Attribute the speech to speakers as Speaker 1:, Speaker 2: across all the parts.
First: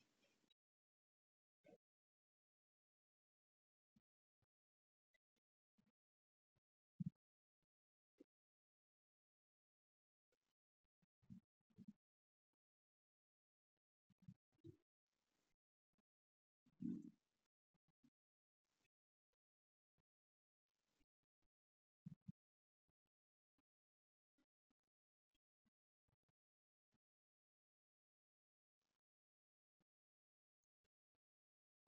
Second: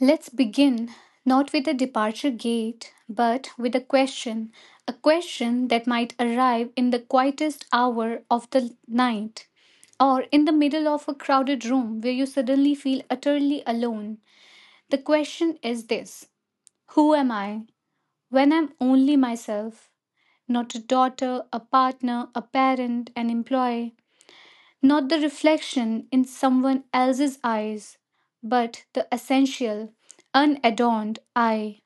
Speaker 1: Let's begin not with a departure gate, but with a question that might arrive in the quietest hour of the night, or in the middle of a crowded room where you suddenly feel utterly alone. The question is this: Who am I when I'm only myself? Not a daughter, a partner, a parent, an employee, not the reflection in someone else's eyes, but the essential, unadorned I.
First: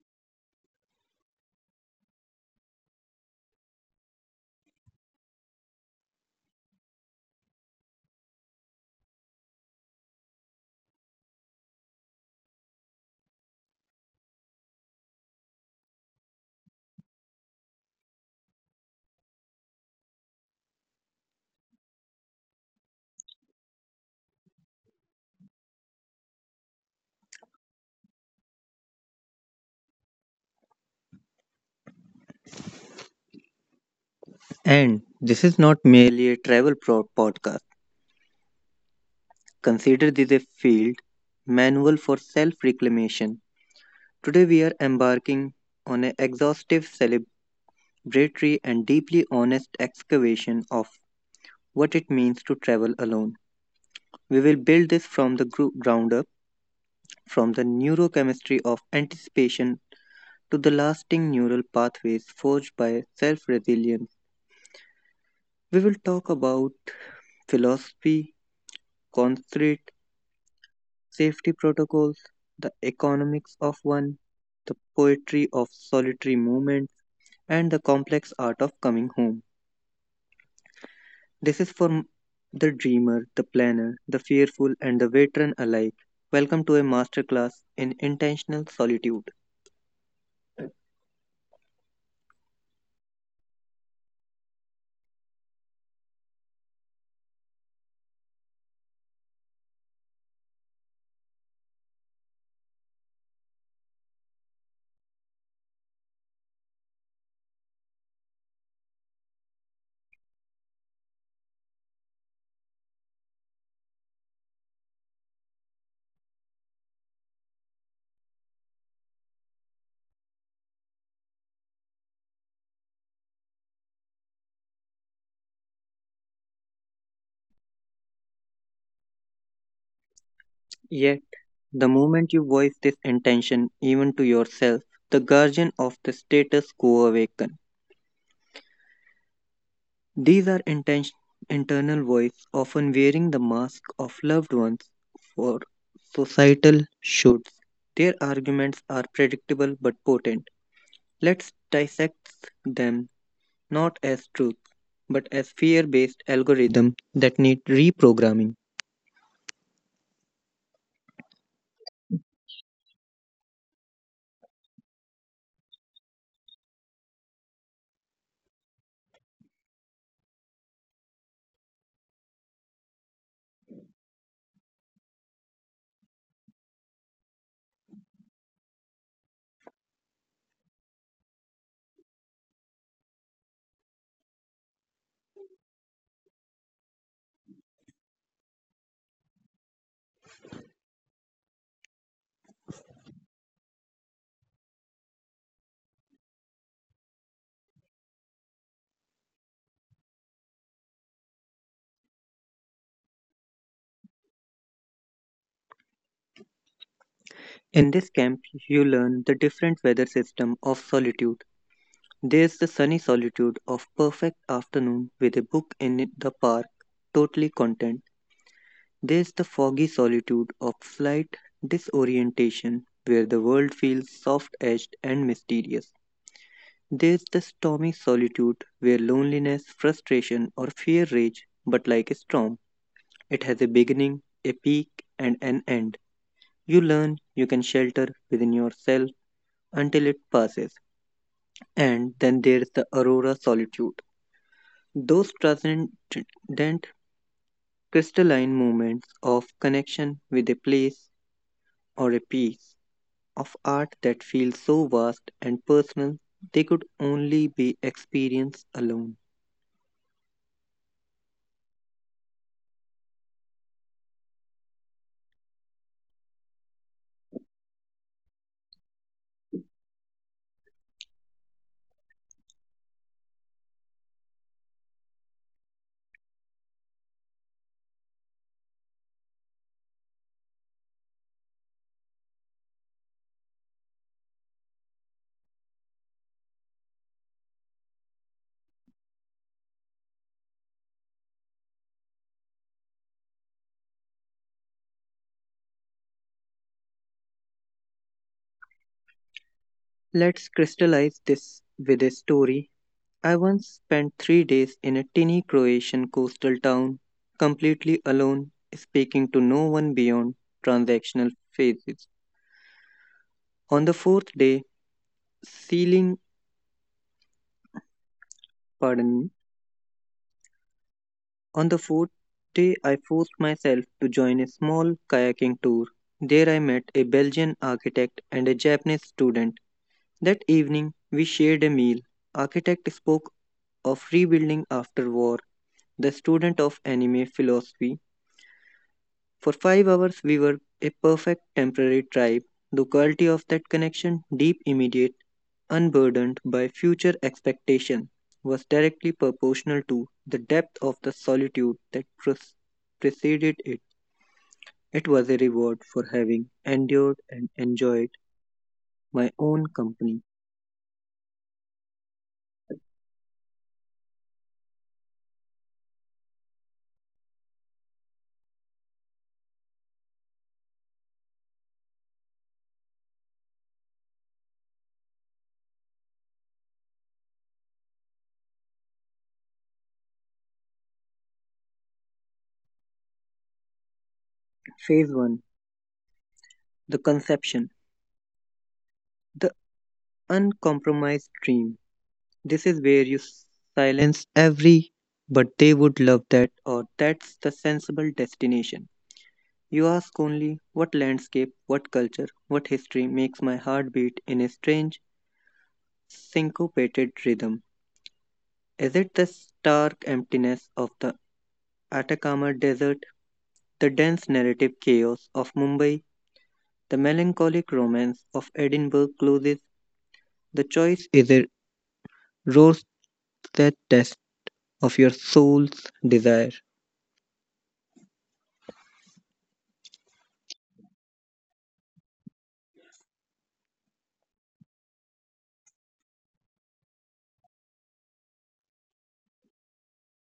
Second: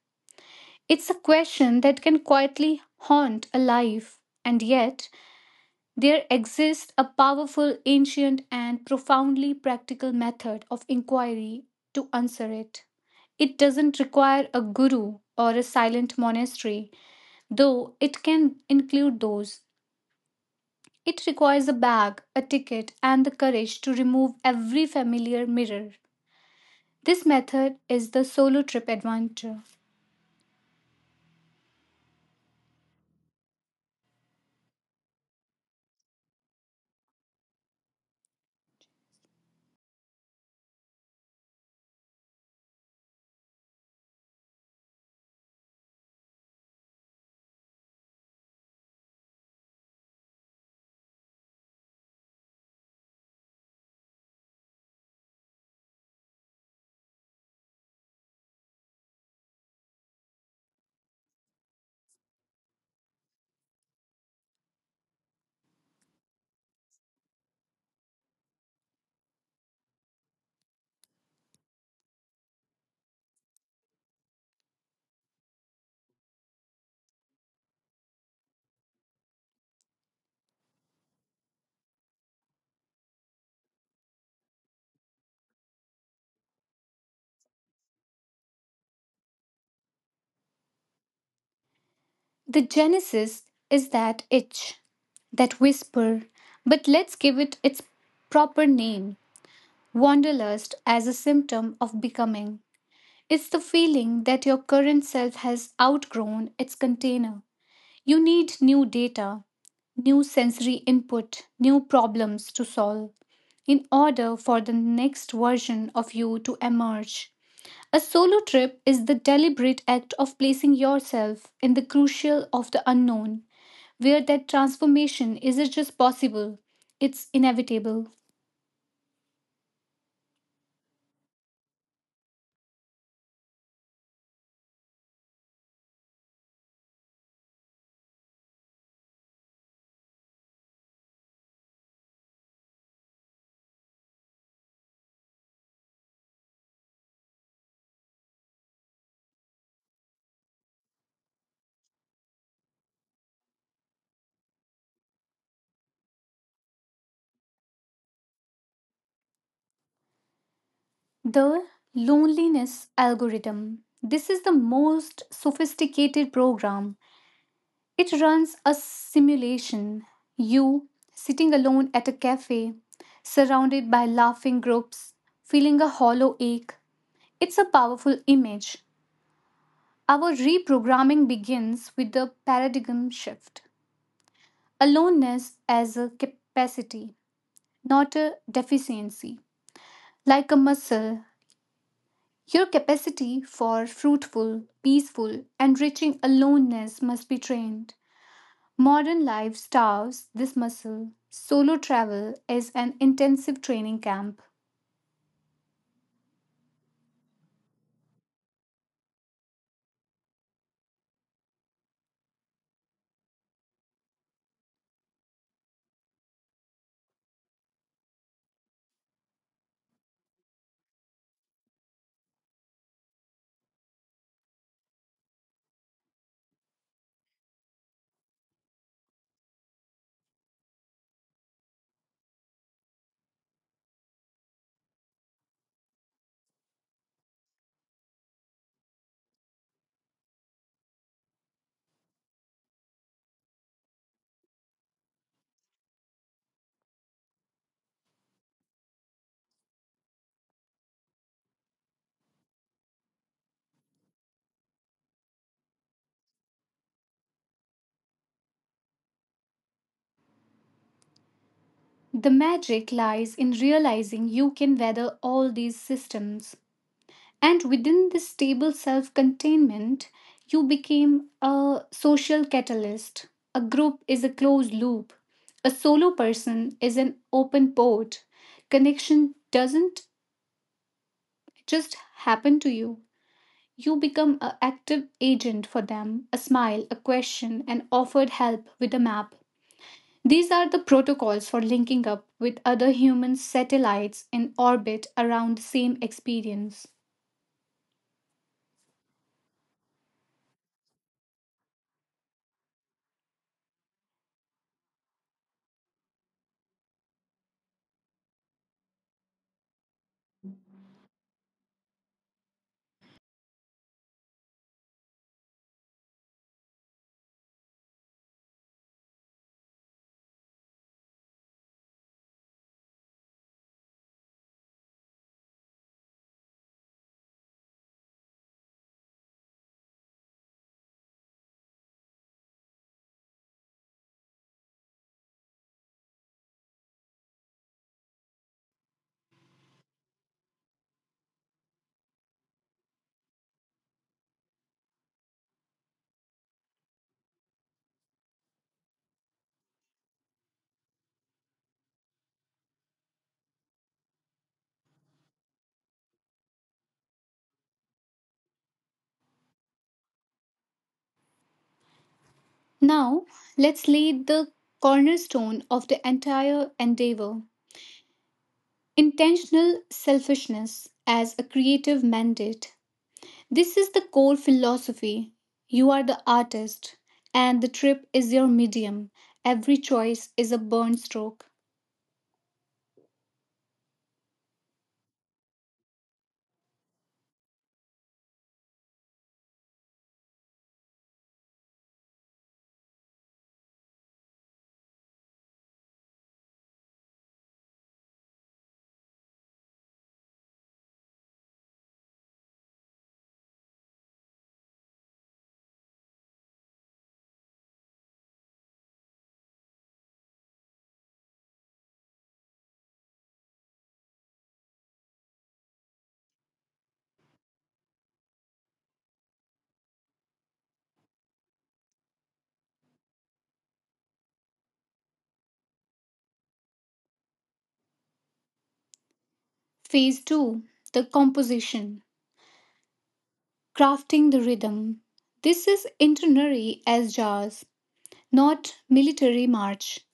Speaker 1: It's a question that can quietly haunt a life, and yet there exists a powerful, ancient, and profoundly practical method of inquiry to answer it. It doesn't require a guru or a silent monastery, though it can include those. It requires a bag, a ticket, and the courage to remove every familiar mirror. This method is the solo trip adventure.
Speaker 2: And this is not merely a travel podcast. Consider this a field manual for self reclamation. Today, we are embarking on an exhaustive, celebratory, and deeply honest excavation of what it means to travel alone. We will build this from the ground up, from the neurochemistry of anticipation to the lasting neural pathways forged by self resilience. We will talk about philosophy, concrete, safety protocols, the economics of one, the poetry of solitary movement, and the complex art of coming home. This is for the dreamer, the planner, the fearful, and the veteran alike. Welcome to a masterclass in intentional solitude.
Speaker 1: The genesis is that itch, that whisper, but let's give it its proper name: wanderlust as a symptom of becoming. It's the feeling that your current self has outgrown its container. You need new data, new sensory input, new problems to solve in order for the next version of you to emerge. A solo trip is the deliberate act of placing yourself in the crucial of the unknown, where that transformation isn't just possible, it's inevitable.
Speaker 2: Yet, the moment you voice this intention, even to yourself, the guardian of the status quo awakens. These are intention, internal voice, often wearing the mask of loved ones for societal shoulds. Their arguments are predictable but potent. Let's dissect them not as truth, but as fear based algorithms that need reprogramming.
Speaker 1: The loneliness algorithm. This is the most sophisticated program. It runs a simulation. You, sitting alone at a cafe, surrounded by laughing groups, feeling a hollow ache. It's a powerful image. Our reprogramming begins with the paradigm shift. Aloneness as a capacity, not a deficiency. Like a muscle, your capacity for fruitful, peaceful, enriching aloneness must be trained. Modern life starves this muscle. Solo travel is an intensive training camp.
Speaker 2: In this camp, you learn the different weather system of solitude. There's the sunny solitude of perfect afternoon with a book in the park, totally content. There's the foggy solitude of slight disorientation where the world feels soft edged and mysterious. There's the stormy solitude where loneliness, frustration, or fear rage, but like a storm, it has a beginning, a peak, and an end. You learn you can shelter within yourself until it passes. And then there's the aurora solitude. Those transcendent crystalline moments of connection with a place or a piece of art that feel so vast and personal they could only be experienced alone.
Speaker 1: The magic lies in realizing you can weather all these systems. And within this stable self containment, you became a social catalyst. A group is a closed loop, a solo person is an open port. Connection doesn't just happen to you. You become an active agent for them, a smile, a question, and offered help with a map. These are the protocols for linking up with other human satellites in orbit around the same experience.
Speaker 2: Let's crystallize this with a story. I once spent 3 days in a tiny Croatian coastal town, completely alone, speaking to no one beyond transactional phases. On the fourth day, sealing, pardon me, on the fourth day, I forced myself to join a small kayaking tour. There, I met a Belgian architect and a Japanese student. That evening, we shared a meal. Architect spoke of rebuilding after war, the student of anime philosophy. For 5 hours, we were a perfect temporary tribe. The quality of that connection, deep, immediate, unburdened by future expectation, was directly proportional to the depth of the solitude that preceded it. It was a reward for having endured and enjoyed my own company.
Speaker 1: Now, let's lay the cornerstone of the entire endeavor: intentional selfishness as a creative mandate. This is the core philosophy. You are the artist, and the trip is your medium. Every choice is a burn stroke.
Speaker 2: Phase 1, the conception, the uncompromised dream. This is where you silence every but they would love that or that's the sensible destination. You ask only what landscape, what culture, what history makes my heart beat in a strange syncopated rhythm. Is it the stark emptiness of the Atacama Desert, the dense narrative chaos of Mumbai, the melancholic romance of Edinburgh closes? The choice is a rose that test of your soul's desire.
Speaker 1: Phase 2: The composition, crafting the rhythm. This is internary as jazz, not military march.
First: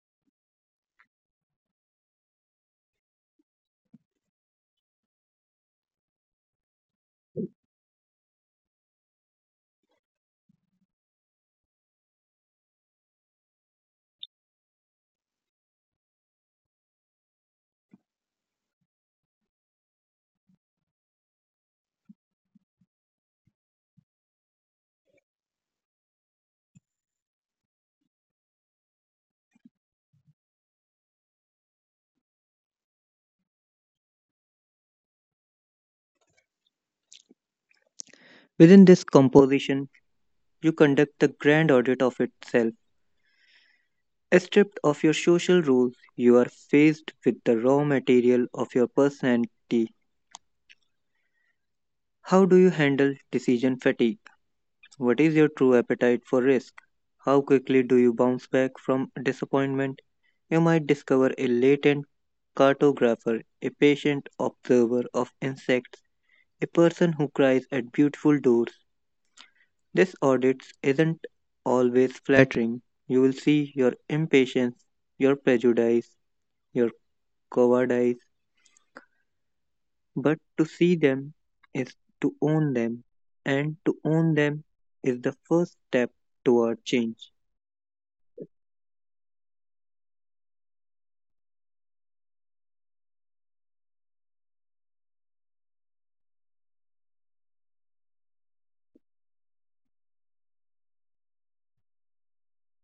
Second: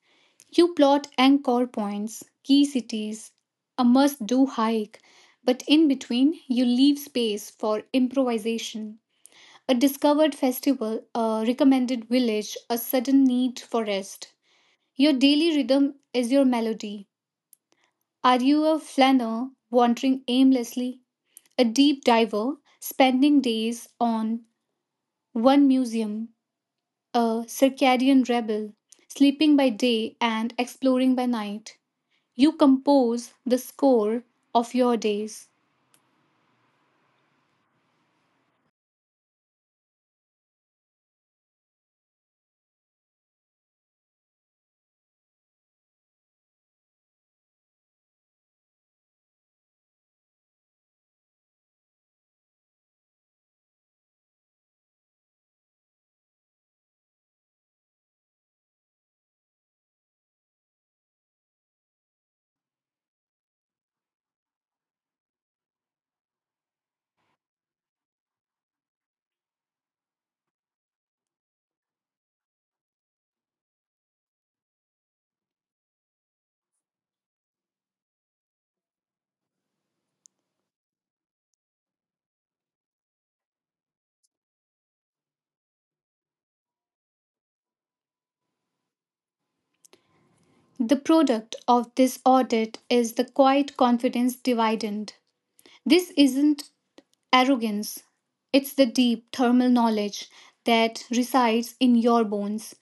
Speaker 1: You plot anchor points, key cities, a must do hike, but in between you leave space for improvisation. A discovered festival, a recommended village, a sudden need for rest. Your daily rhythm is your melody. Are you a flaneur wandering aimlessly, a deep diver, spending days on one museum, a circadian rebel, sleeping by day and exploring by night. You compose the score of your days.
Speaker 2: Within this composition, you conduct the grand audit of itself. Stripped of your social roles, you are faced with the raw material of your personality. How do you handle decision fatigue? What is your true appetite for risk? How quickly do you bounce back from disappointment? You might discover a latent cartographer, a patient observer of insects, a person who cries at beautiful doors. This audit isn't always flattering. You'll see your impatience, your prejudice, your cowardice, but to see them is to own them, and to own them is the first step toward change.
Speaker 1: The product of this audit is the quiet confidence dividend. This isn't arrogance, it's the deep thermal knowledge that resides in your bones.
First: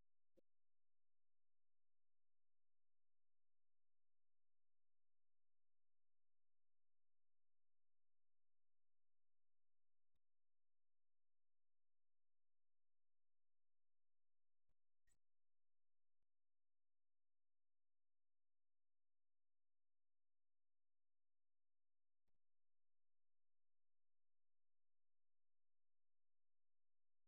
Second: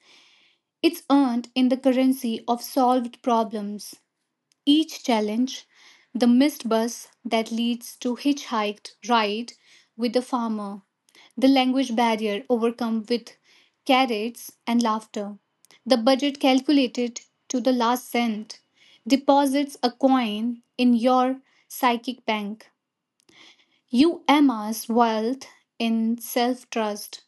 Speaker 1: It's earned in the currency of solved problems. Each challenge, the missed bus that leads to hitchhiked ride with the farmer, the language barrier overcome with carrots and laughter, the budget calculated to the last cent, deposits a coin in your psychic bank. You amass wealth in self trust.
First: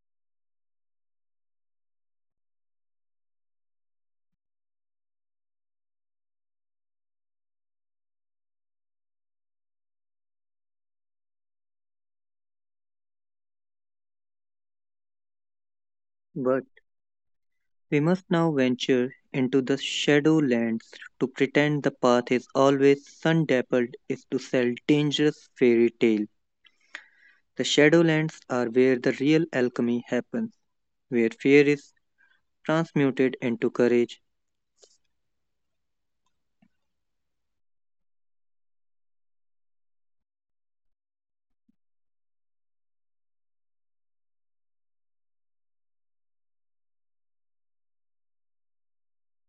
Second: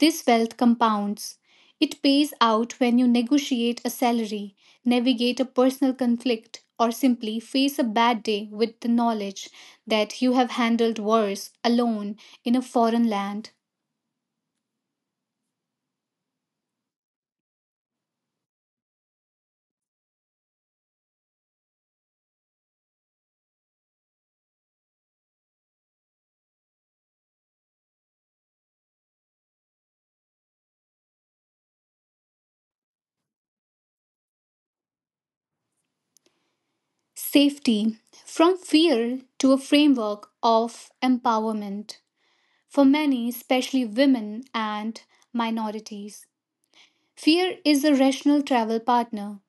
Speaker 1: This wealth compounds. It pays out when you negotiate a salary, navigate a personal conflict, or simply face a bad day with the knowledge that you have handled worse alone in a foreign land.
Speaker 2: But we must now venture into the shadow lands. To pretend the path is always sun dappled is to sell dangerous fairy tale. The shadowlands are where the real alchemy happens, where fear is transmuted into courage.
Speaker 1: Safety from fear to a framework of empowerment for many, especially women and minorities. Fear is a rational travel partner.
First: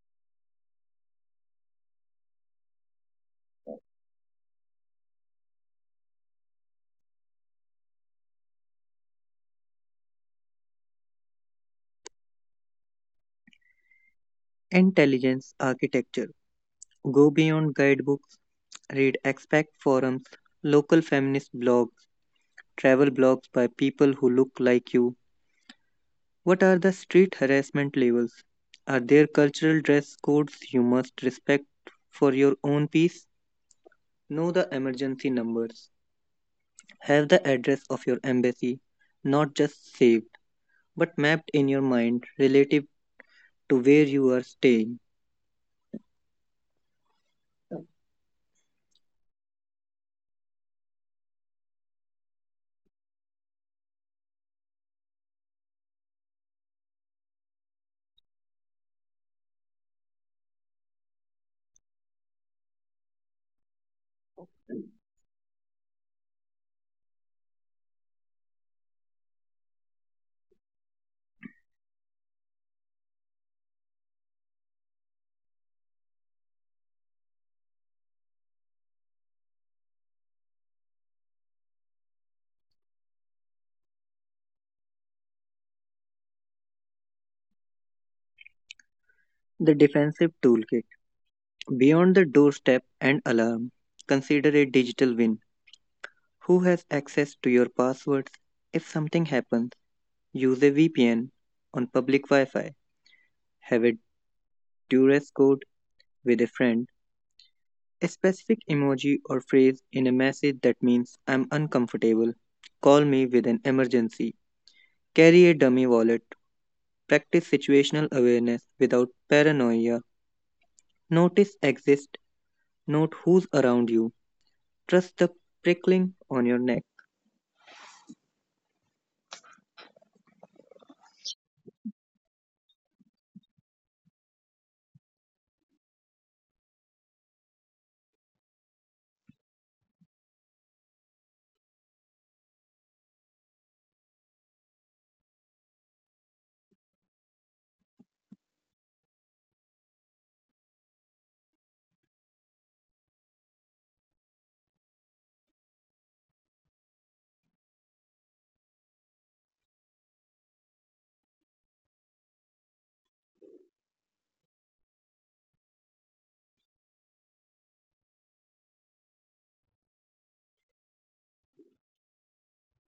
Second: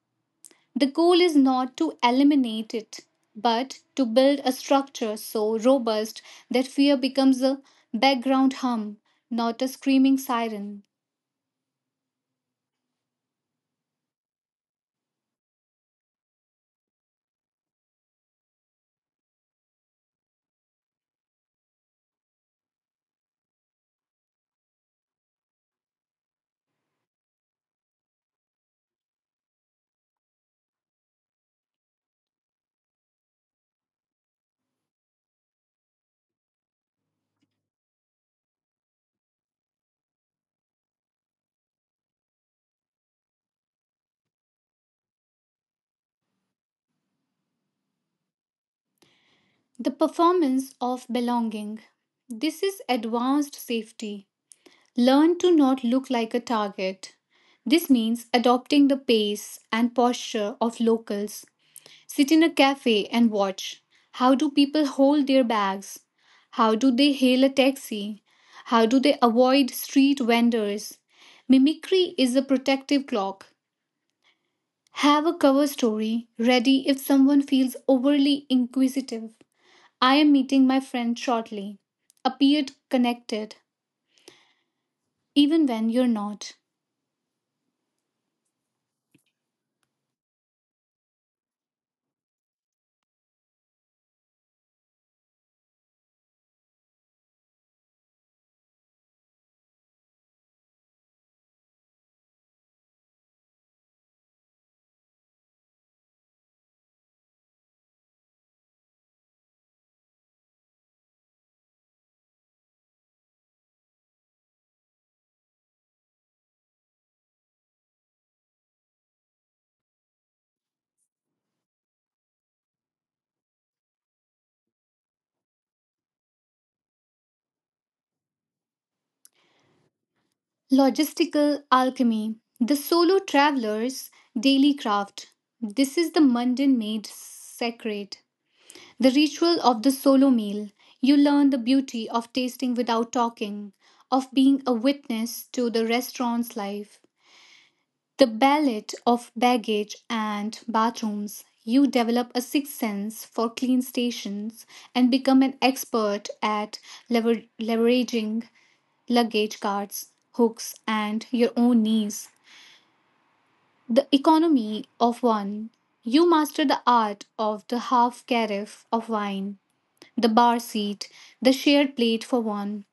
Speaker 1: The goal is not to eliminate it, but to build a structure so robust that fear becomes a background hum, not a screaming siren.
Speaker 2: Intelligence architecture. Go beyond guidebooks, read expect forums, local feminist blogs, travel blogs by people who look like you. What are the street harassment levels? Are there cultural dress codes you must respect for your own peace? Know the emergency numbers. Have the address of your embassy, not just saved, but mapped in your mind relative to where you are staying.
Speaker 1: The performance of belonging. This is advanced safety. Learn to not look like a target. This means adopting the pace and posture of locals. Sit in a cafe and watch. How do people hold their bags? How do they hail a taxi? How do they avoid street vendors? Mimicry is a protective cloak. Have a cover story ready if someone feels overly inquisitive. I am meeting my friend shortly. Appeared connected, even when you're not.
Speaker 2: The defensive toolkit. Beyond the doorstep and alarm, consider a digital win. Who has access to your passwords? If something happens, use a VPN on public Wi Fi. Have a duress code with a friend. A specific emoji or phrase in a message that means I'm uncomfortable. Call me with an emergency. Carry a dummy wallet. Practice situational awareness without paranoia. Notice exist. Note who's around you. Trust the prickling on your neck.
Speaker 1: Logistical alchemy. The solo traveler's daily craft. This is the mundane made sacred. The ritual of the solo meal. You learn the beauty of tasting without talking, of being a witness to the restaurant's life. The ballet of baggage and bathrooms. You develop a sixth sense for clean stations and become an expert at leveraging luggage carts, hooks, and your own knees. The economy of one. You master the art of the half carafe of wine, the bar seat, the shared plate for one.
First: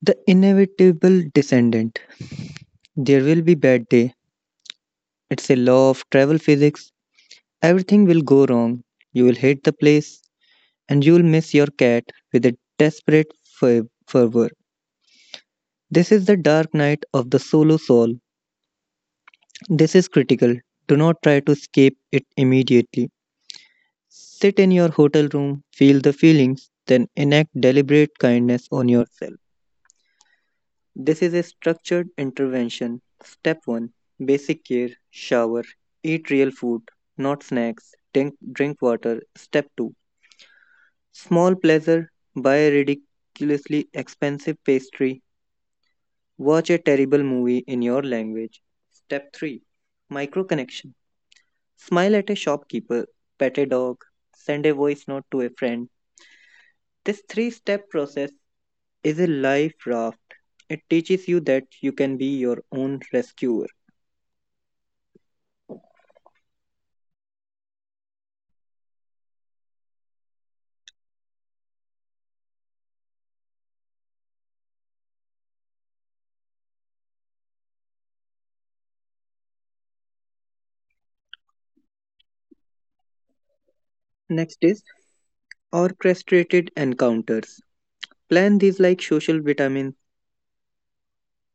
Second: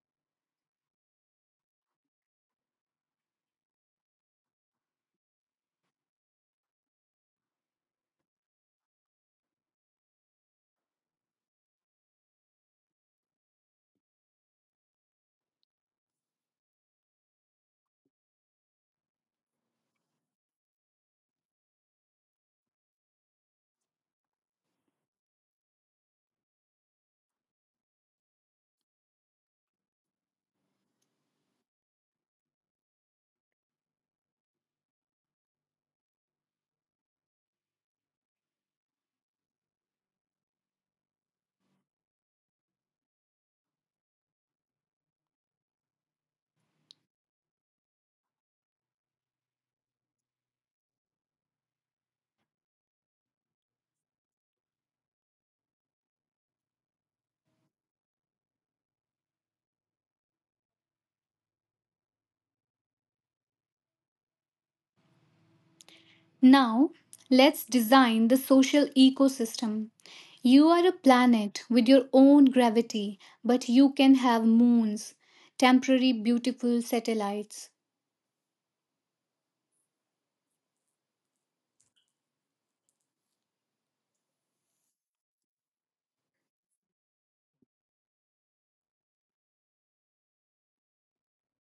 Speaker 2: The inevitable descendant. There will be bad day. It's a law of travel physics. Everything will go wrong. You will hate the place and you will miss your cat with a desperate fervor. This is the dark night of the solo soul. This is critical. Do not try to escape it immediately. Sit in your hotel room, feel the feelings, then enact deliberate kindness on yourself. This is a structured intervention. Step 1, basic care, shower, eat real food, not snacks, drink water. Step 2, small pleasure, buy a ridiculously expensive pastry, watch a terrible movie in your language. Step 3, micro connection, smile at a shopkeeper, pet a dog, send a voice note to a friend. This three step process is a life raft. It teaches you that you can be your own rescuer.
Speaker 1: Now, let's design the social ecosystem. You are a planet with your own gravity, but you can have moons, temporary beautiful satellites.
Speaker 2: Next is orchestrated encounters. Plan these like social vitamins,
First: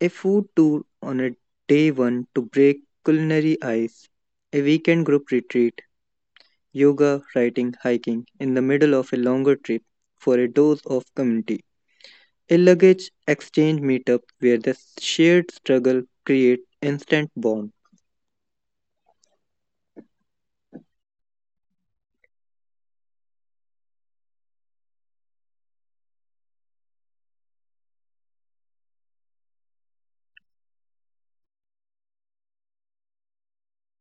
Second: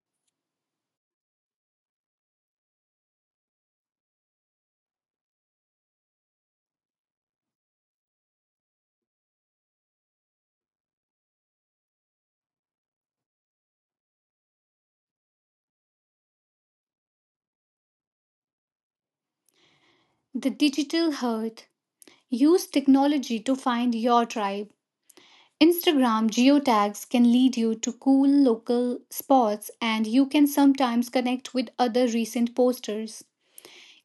Speaker 2: a food tour on a day one to break culinary ice, a weekend group retreat, yoga, writing, hiking in the middle of a longer trip for a dose of community. A luggage exchange meetup where the shared struggle creates instant bond.
Speaker 1: The digital hearth. Use technology to find your tribe. Instagram geotags can lead you to cool local spots, and you can sometimes connect with other recent posters.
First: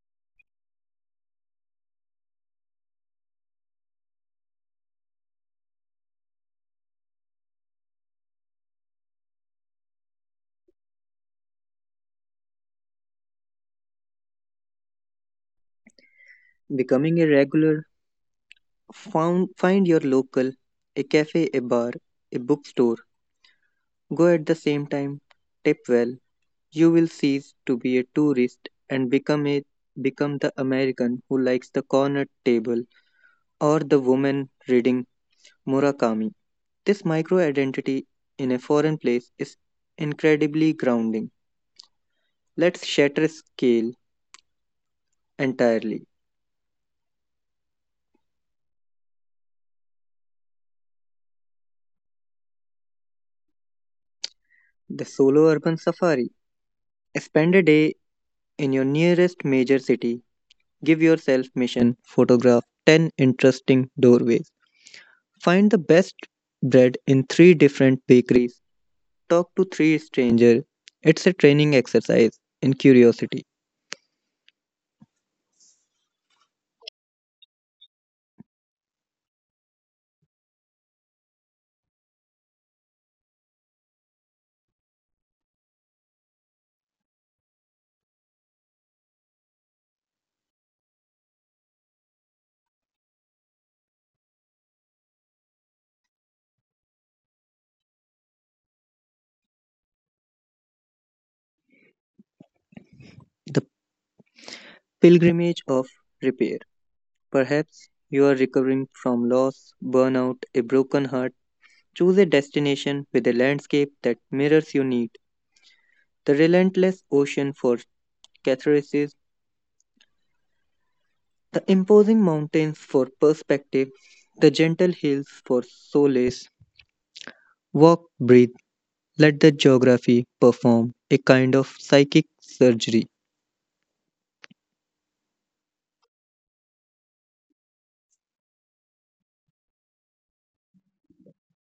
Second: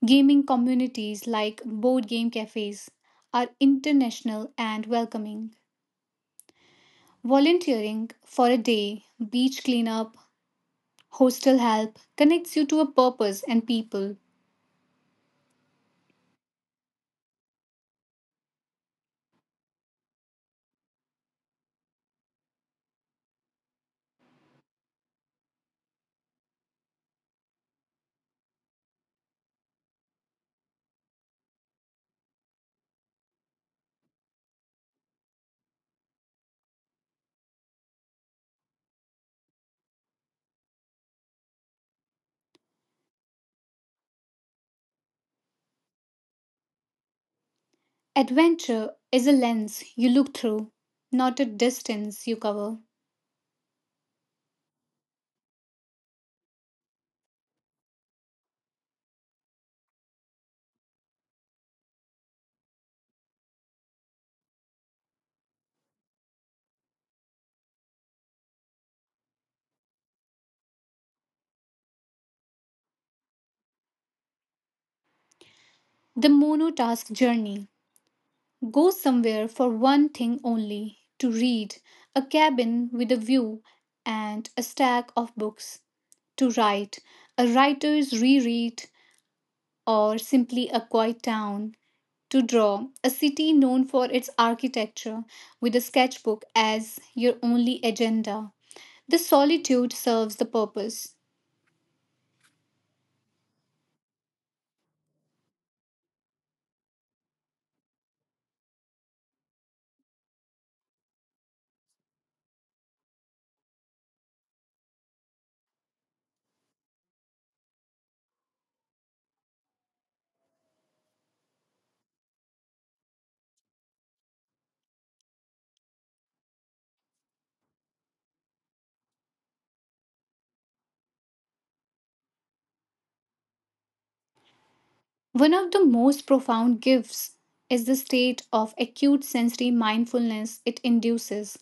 Speaker 1: Gaming communities like board game cafes are international and welcoming. Volunteering for a day, beach cleanup, hostel help connects you to a purpose and people.
Speaker 2: Becoming a regular, find your local, a cafe, a bar, a bookstore. Go at the same time, tip well. You will cease to be a tourist and become the American who likes the corner table or the woman reading Murakami. This micro identity in a foreign place is incredibly grounding. Let's shatter scale entirely.
Speaker 1: Adventure is a lens you look through, not a distance you cover.
Speaker 2: The solo urban safari. Spend a day in your nearest major city. Give yourself mission. Photograph 10 interesting doorways. Find the best bread in three different bakeries. Talk to three strangers. It's a training exercise in curiosity,
Speaker 1: The monotask journey. Go somewhere for one thing only, to read, a cabin with a view and a stack of books, to write, a writer's reread, or simply a quiet town, to draw a city known for its architecture with a sketchbook as your only agenda. The solitude serves the purpose.
Speaker 2: the pilgrimage of repair. Perhaps you are recovering from loss, burnout, a broken heart. Choose a destination with a landscape that mirrors your need. The relentless ocean for catharsis, the imposing mountains for perspective, the gentle hills for solace. Walk, breathe, let the geography perform a kind of psychic surgery.
Speaker 1: One of the most profound gifts is the state of acute sensory mindfulness it induces.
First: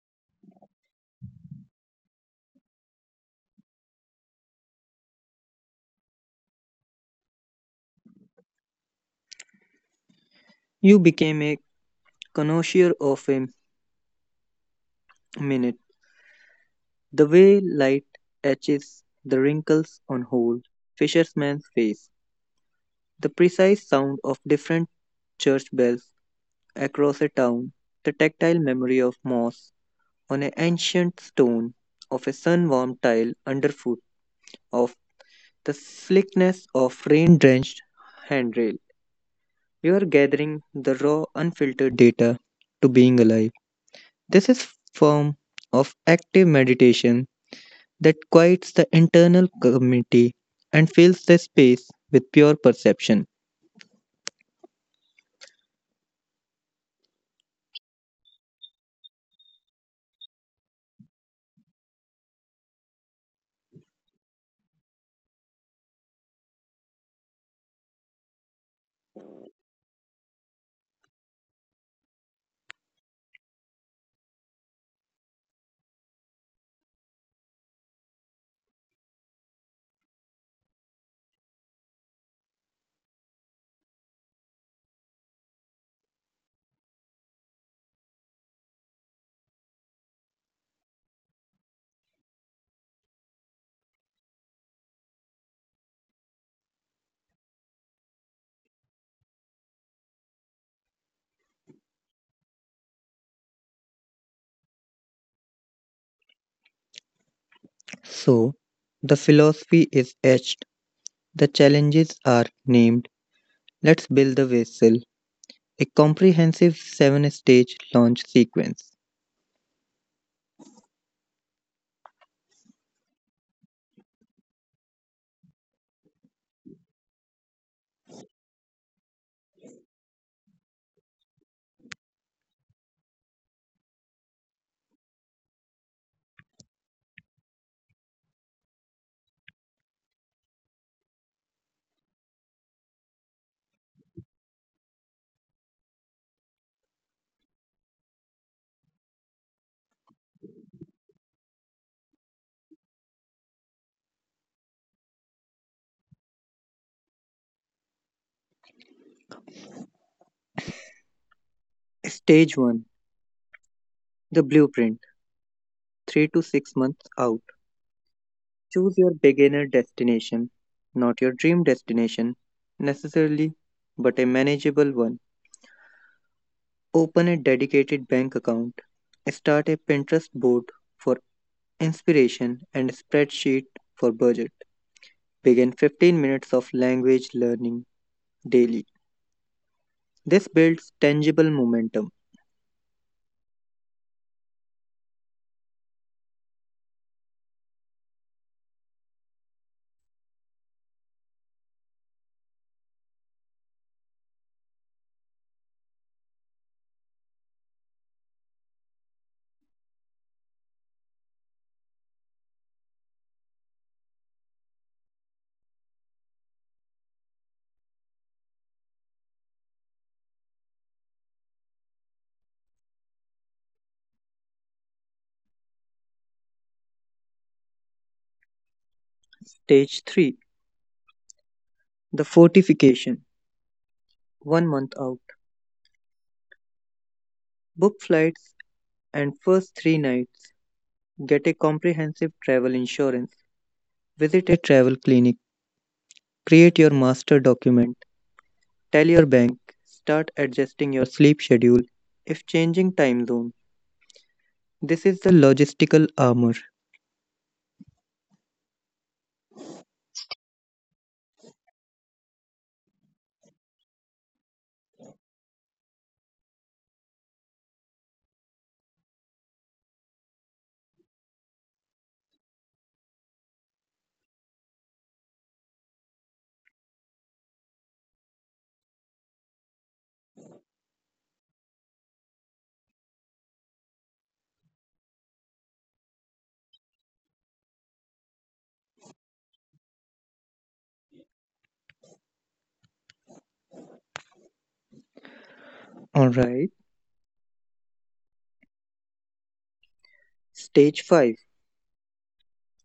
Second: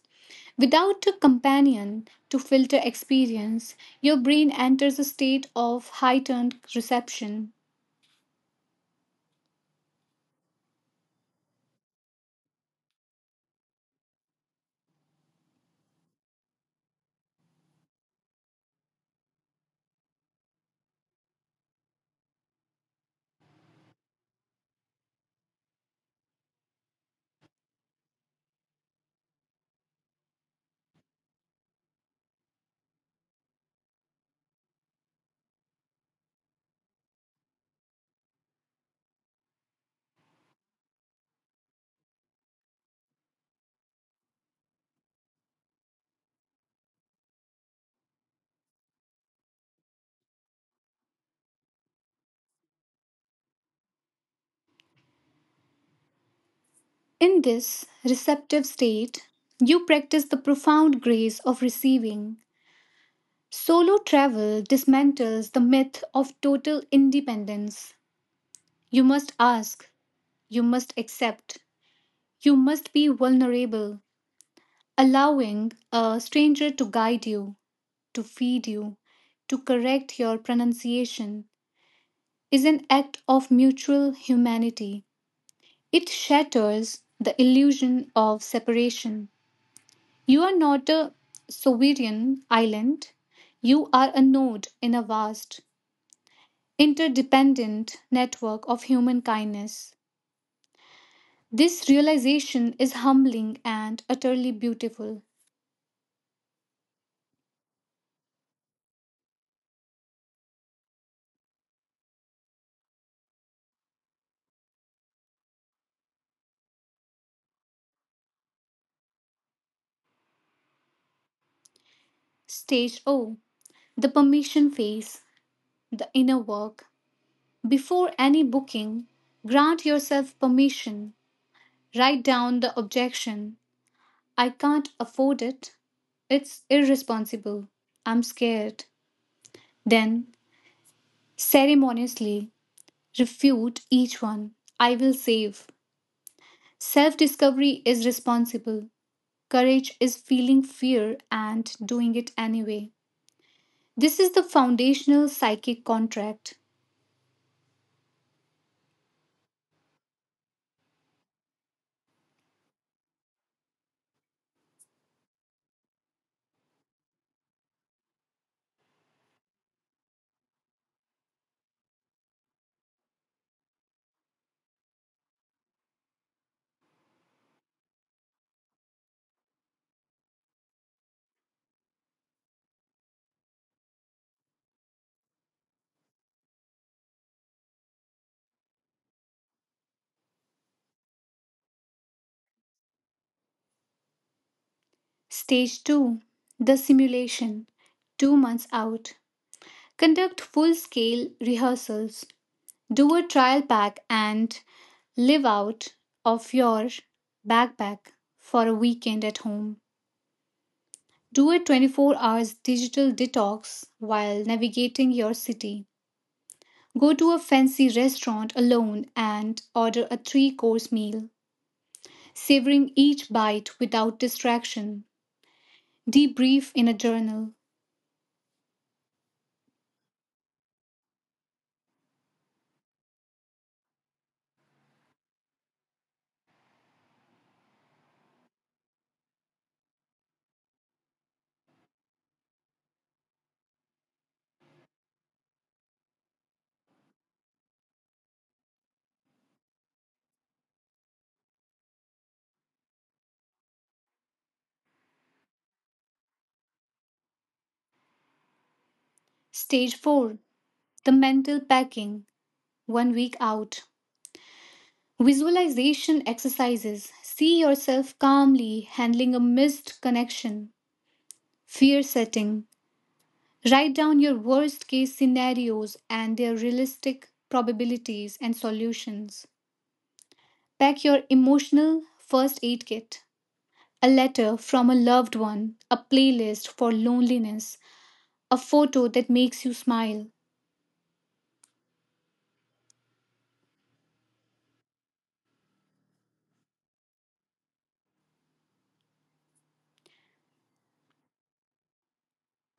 Speaker 1: Without a companion to filter experience, your brain enters a state of heightened reception.
Speaker 2: You became a connoisseur of a minute, the way light etches the wrinkles on old fisherman's face, the precise sound of different church bells across a town, the tactile memory of moss on an ancient stone, of a sun warmed tile underfoot, of the slickness of rain drenched handrail. You are gathering the raw, unfiltered data to being alive. This is form of active meditation that quiets the internal community and fills the space with pure perception.
Speaker 1: In this receptive state, you practice the profound grace of receiving. Solo travel dismantles the myth of total independence. You must ask, you must accept, you must be vulnerable. Allowing a stranger to guide you, to feed you, to correct your pronunciation is an act of mutual humanity. It shatters the illusion of separation. You are not a sovereign island. You are a node in a vast, interdependent network of human kindness. This realization is humbling and utterly beautiful.
Speaker 2: So, the philosophy is etched, the challenges are named. Let's build the vessel, a comprehensive seven stage launch sequence.
Speaker 1: Stage O: The permission phase, the inner work. Before any booking, grant yourself permission. Write down the objection: I can't afford it. It's irresponsible. I'm scared. Then, ceremoniously, refute each one. I will save. Self discovery is responsible. Courage is feeling fear and doing it anyway. This is the foundational psychic contract.
Speaker 2: Stage 1, the blueprint, 3 to 6 months out. Choose your beginner destination, not your dream destination necessarily, but a manageable one. Open a dedicated bank account, start a Pinterest board for inspiration and a spreadsheet for budget. Begin 15 minutes of language learning daily. This builds tangible momentum.
Speaker 1: Stage 2: The simulation. 2 months out. Conduct full scale rehearsals. Do a trial pack and live out of your backpack for a weekend at home. Do a 24 hours digital detox while navigating your city. Go to a fancy restaurant alone and order a three course meal, savoring each bite without distraction. Debrief in a journal.
Speaker 2: Stage 3, the fortification. 1 month out. Book flights and first 3 nights. Get a comprehensive travel insurance. Visit a travel clinic. Create your master document. Tell your bank, start adjusting your sleep schedule if changing time zone. This is the logistical armor.
Speaker 1: Stage 4: The mental packing. One week out. Visualization exercises. See yourself calmly handling a missed connection. Fear setting. Write down your worst case scenarios and their realistic probabilities and solutions. Pack your emotional first aid kit, a letter from a loved one, a playlist for loneliness, a photo that makes you smile.
Speaker 2: Alright. Stage 5,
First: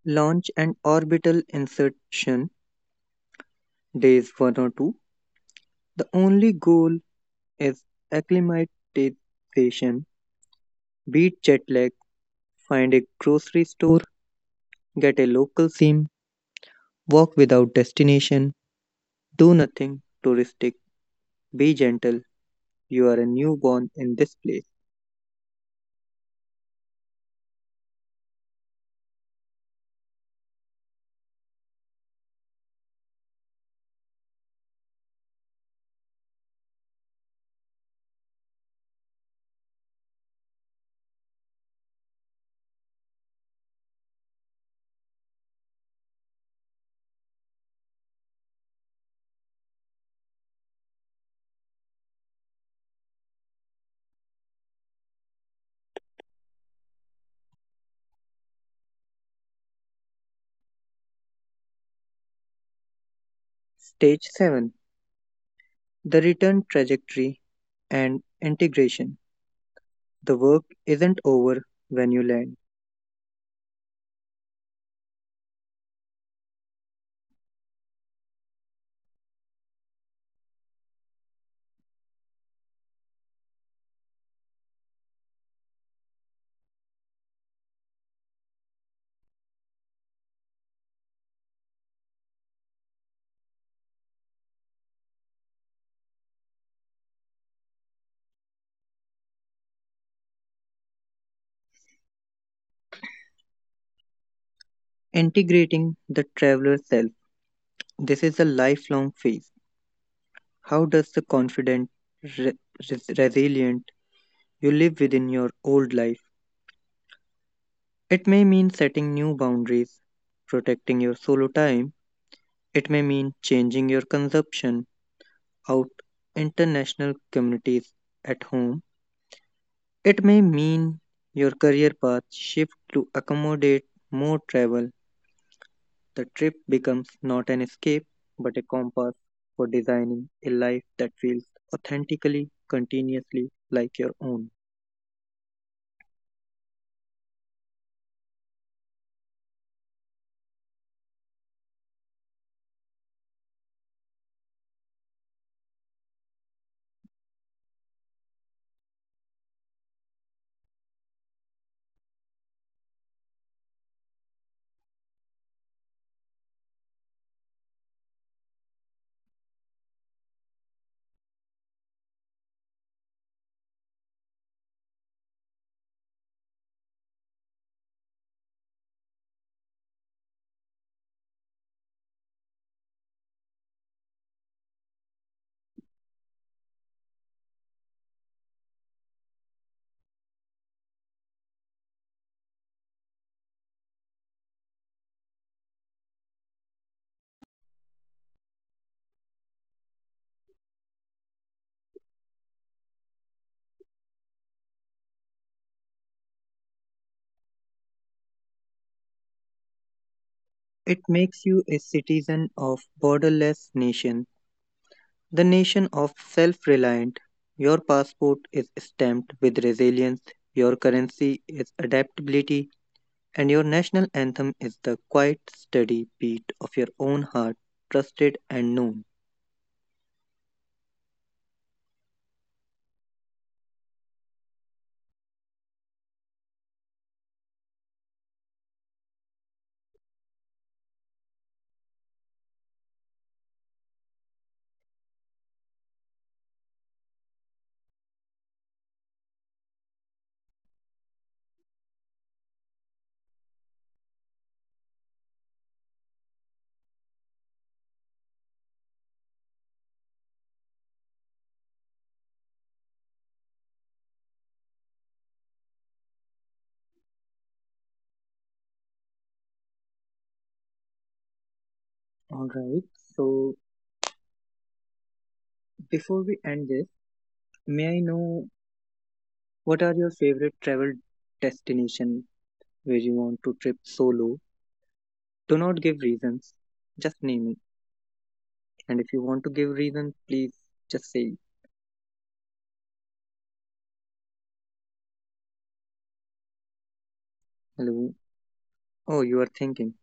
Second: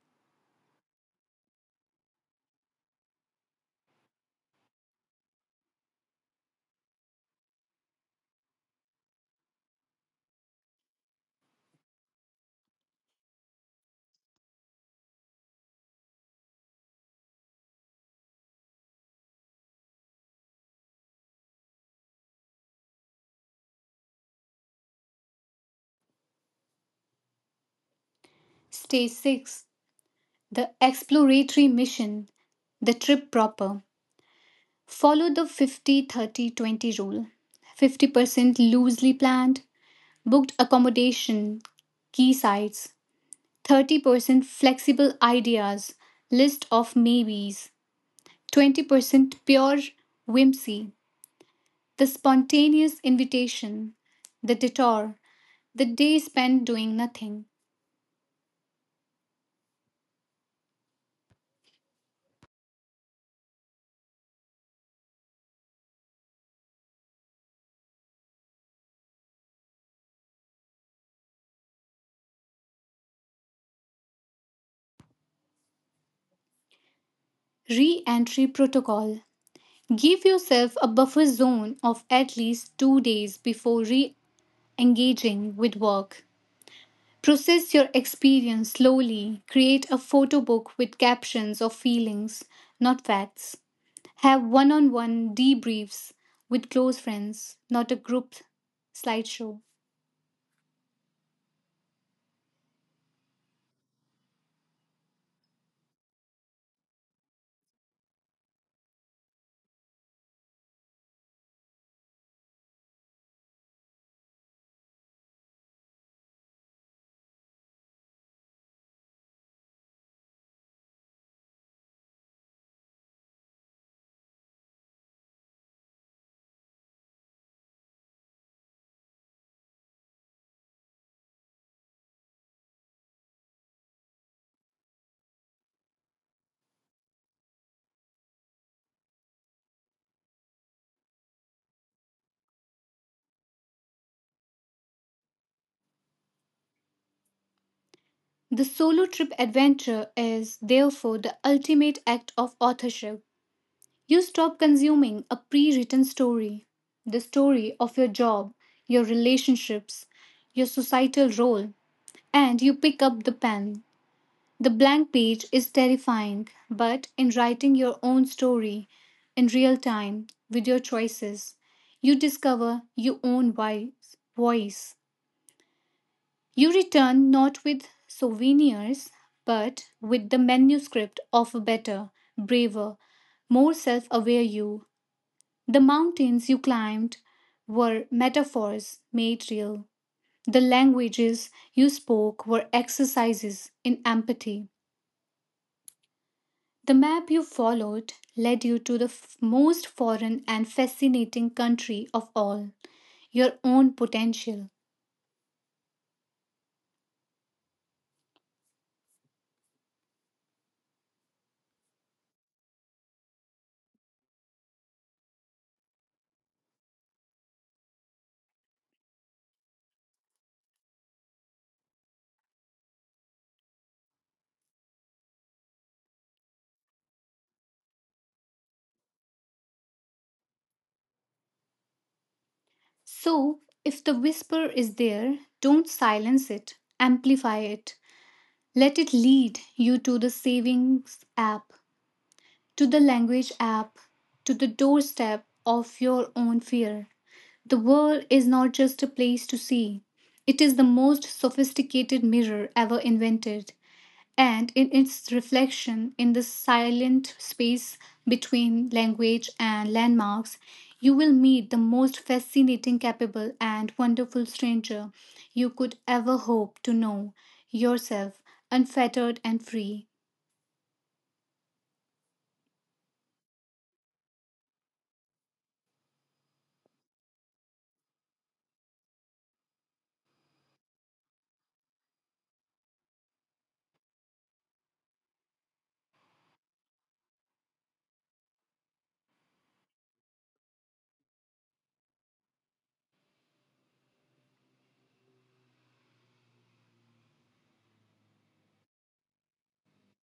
Speaker 2: launch and orbital insertion, days 1 or 2. The only goal is acclimatization. Beat jet lag, find a grocery store, get a local SIM, walk without destination, do nothing touristic, be gentle. You are a newborn in this place.
Speaker 1: Stage 6: The exploratory mission, the trip proper. Follow the 50/30/20 rule: 50% loosely planned, booked accommodation, key sites, 30% flexible ideas, list of maybes, 20% pure whimsy, the spontaneous invitation, the detour, the day spent doing nothing.
Speaker 2: Stage 7, the return trajectory and integration. The work isn't over when you land.
Speaker 1: Re entry protocol. Give yourself a buffer zone of at least 2 days before re engaging with work. Process your experience slowly. Create a photo book with captions of feelings, not facts. Have one on one debriefs with close friends, not a group slideshow.
Speaker 2: Integrating the traveler self. This is a lifelong phase. How does the confident, re- resilient you live within your old life? It may mean setting new boundaries, protecting your solo time. It may mean changing your consumption out international communities at home. It may mean your career path shifts to accommodate more travel. The trip becomes not an escape, but a compass for designing a life that feels authentically, continuously like your own.
Speaker 1: The solo trip adventure is therefore the ultimate act of authorship. You stop consuming a pre written story, the story of your job, your relationships, your societal role, and you pick up the pen. The blank page is terrifying, but in writing your own story in real time with your choices, you discover your own voice. You return not with souvenirs, but with the manuscript of a better, braver, more self aware you. The mountains you climbed were metaphors made real. The languages you spoke were exercises in empathy. The map you followed led you to the most foreign and fascinating country of all, your own potential.
Speaker 2: It makes you a citizen of borderless nation, the nation of self-reliant. Your passport is stamped with resilience, your currency is adaptability, and your national anthem is the quiet, steady beat of your own heart, trusted and known.
Speaker 1: So, if the whisper is there, don't silence it, amplify it. Let it lead you to the savings app, to the language app, to the doorstep of your own fear. The world is not just a place to see, it is the most sophisticated mirror ever invented, and in its reflection in the silent space between language and landmarks, you will meet the most fascinating, capable, and wonderful stranger you could ever hope to know yourself, unfettered and free.
Speaker 2: All right. So before we end this, may I know what are your favorite travel destination where you want to trip solo? Do not give reasons, just name it. And if you want to give reason, please just say hello. Oh, you are thinking.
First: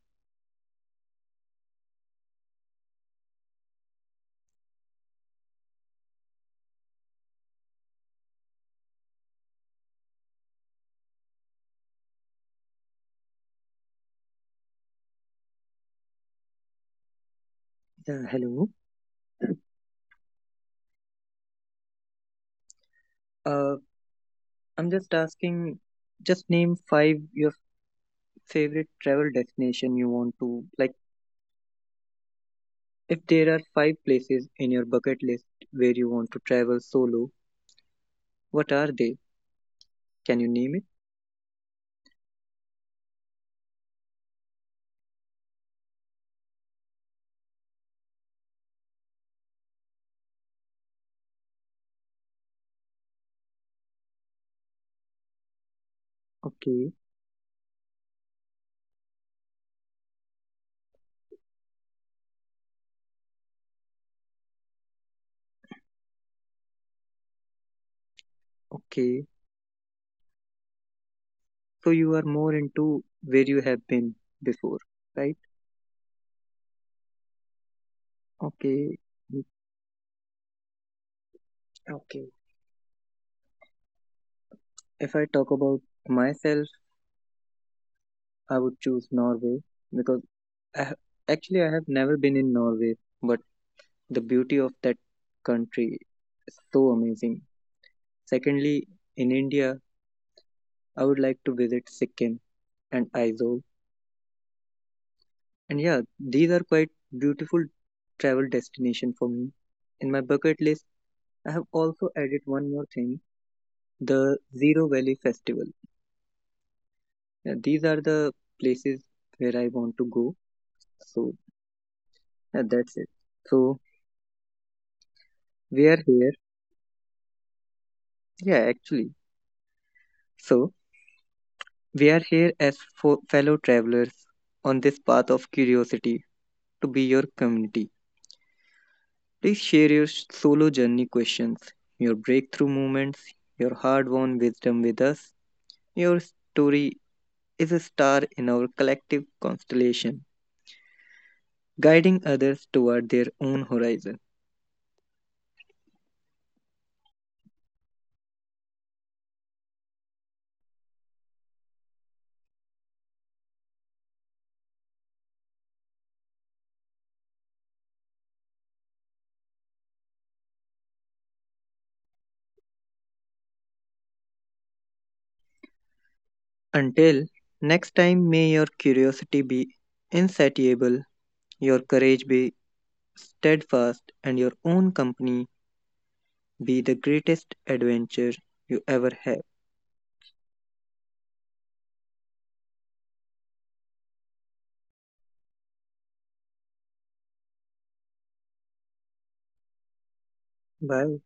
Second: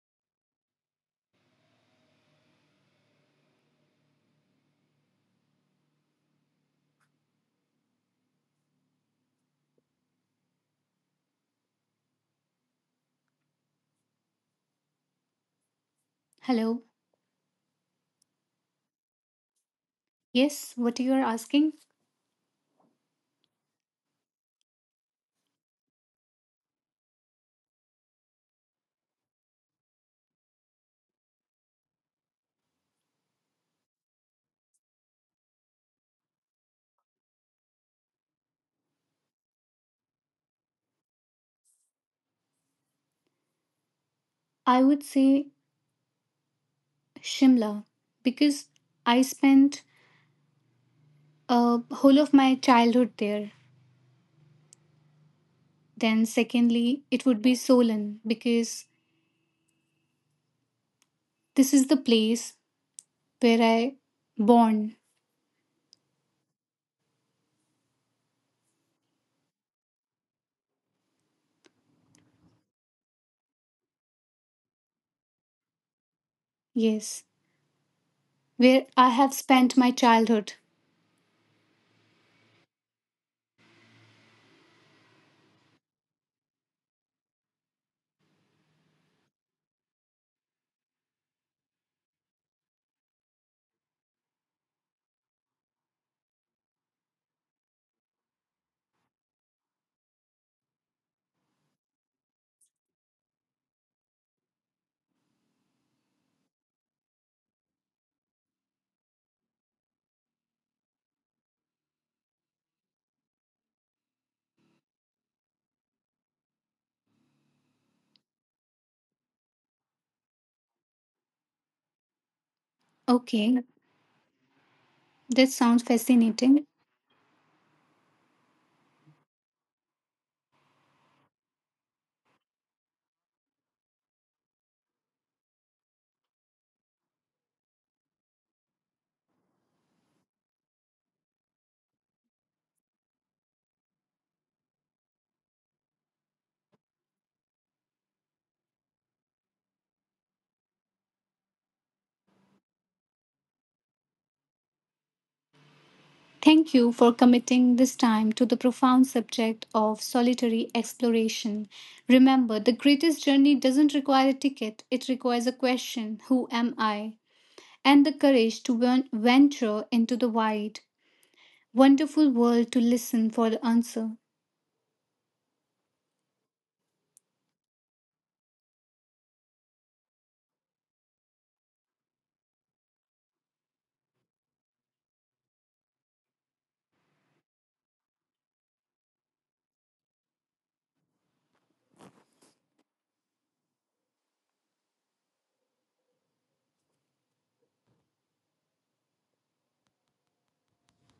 Speaker 1: Hello?
Speaker 2: Yeah, hello.
Speaker 1: Yes, what you are asking?
Speaker 2: Uh, I'm just asking, just name five your favorite travel destination you want to like. If there are five places in your bucket list where you want to travel solo, what are they? Can you name it?
Speaker 1: I would say Shimla because I spent a whole of my childhood there. Then,
Speaker 2: Okay,
Speaker 1: secondly, it would be Solan because this is the place where I born,
Speaker 2: okay. So you are more into where you have been before, right?
Speaker 1: yes, where
Speaker 2: Okay,
Speaker 1: I have
Speaker 2: mm,
Speaker 1: spent my childhood.
Speaker 2: okay. If I talk about myself, I would choose Norway because I ha- actually I have never been in Norway, but the beauty of that country is so amazing. Secondly, in India, I would like to visit Sikkim and Aizawl. And yeah, these are quite beautiful travel destination for me. In my bucket list, I have also added one more thing, the Zero Valley Festival. Yeah, these are the places where I want to go. So yeah, that's it.
Speaker 1: Okay,
Speaker 2: So
Speaker 1: this sounds
Speaker 2: we are here.
Speaker 1: fascinating.
Speaker 2: Yeah, actually. So we are here as fellow travelers on this path of curiosity to be your community. Please share your solo journey questions, your breakthrough moments, your hard won wisdom with us. Your story is a star in our collective constellation, guiding others toward their own horizon.
Speaker 1: Thank you for committing this time to the profound subject of solitary exploration. Remember, the greatest journey doesn't require a ticket, it requires a question: Who am I? And the courage to venture into the wide, wonderful world to listen for the answer.
Speaker 2: Until next time, may your curiosity be insatiable, your courage be steadfast, and your own company be the greatest adventure you ever have. Bye.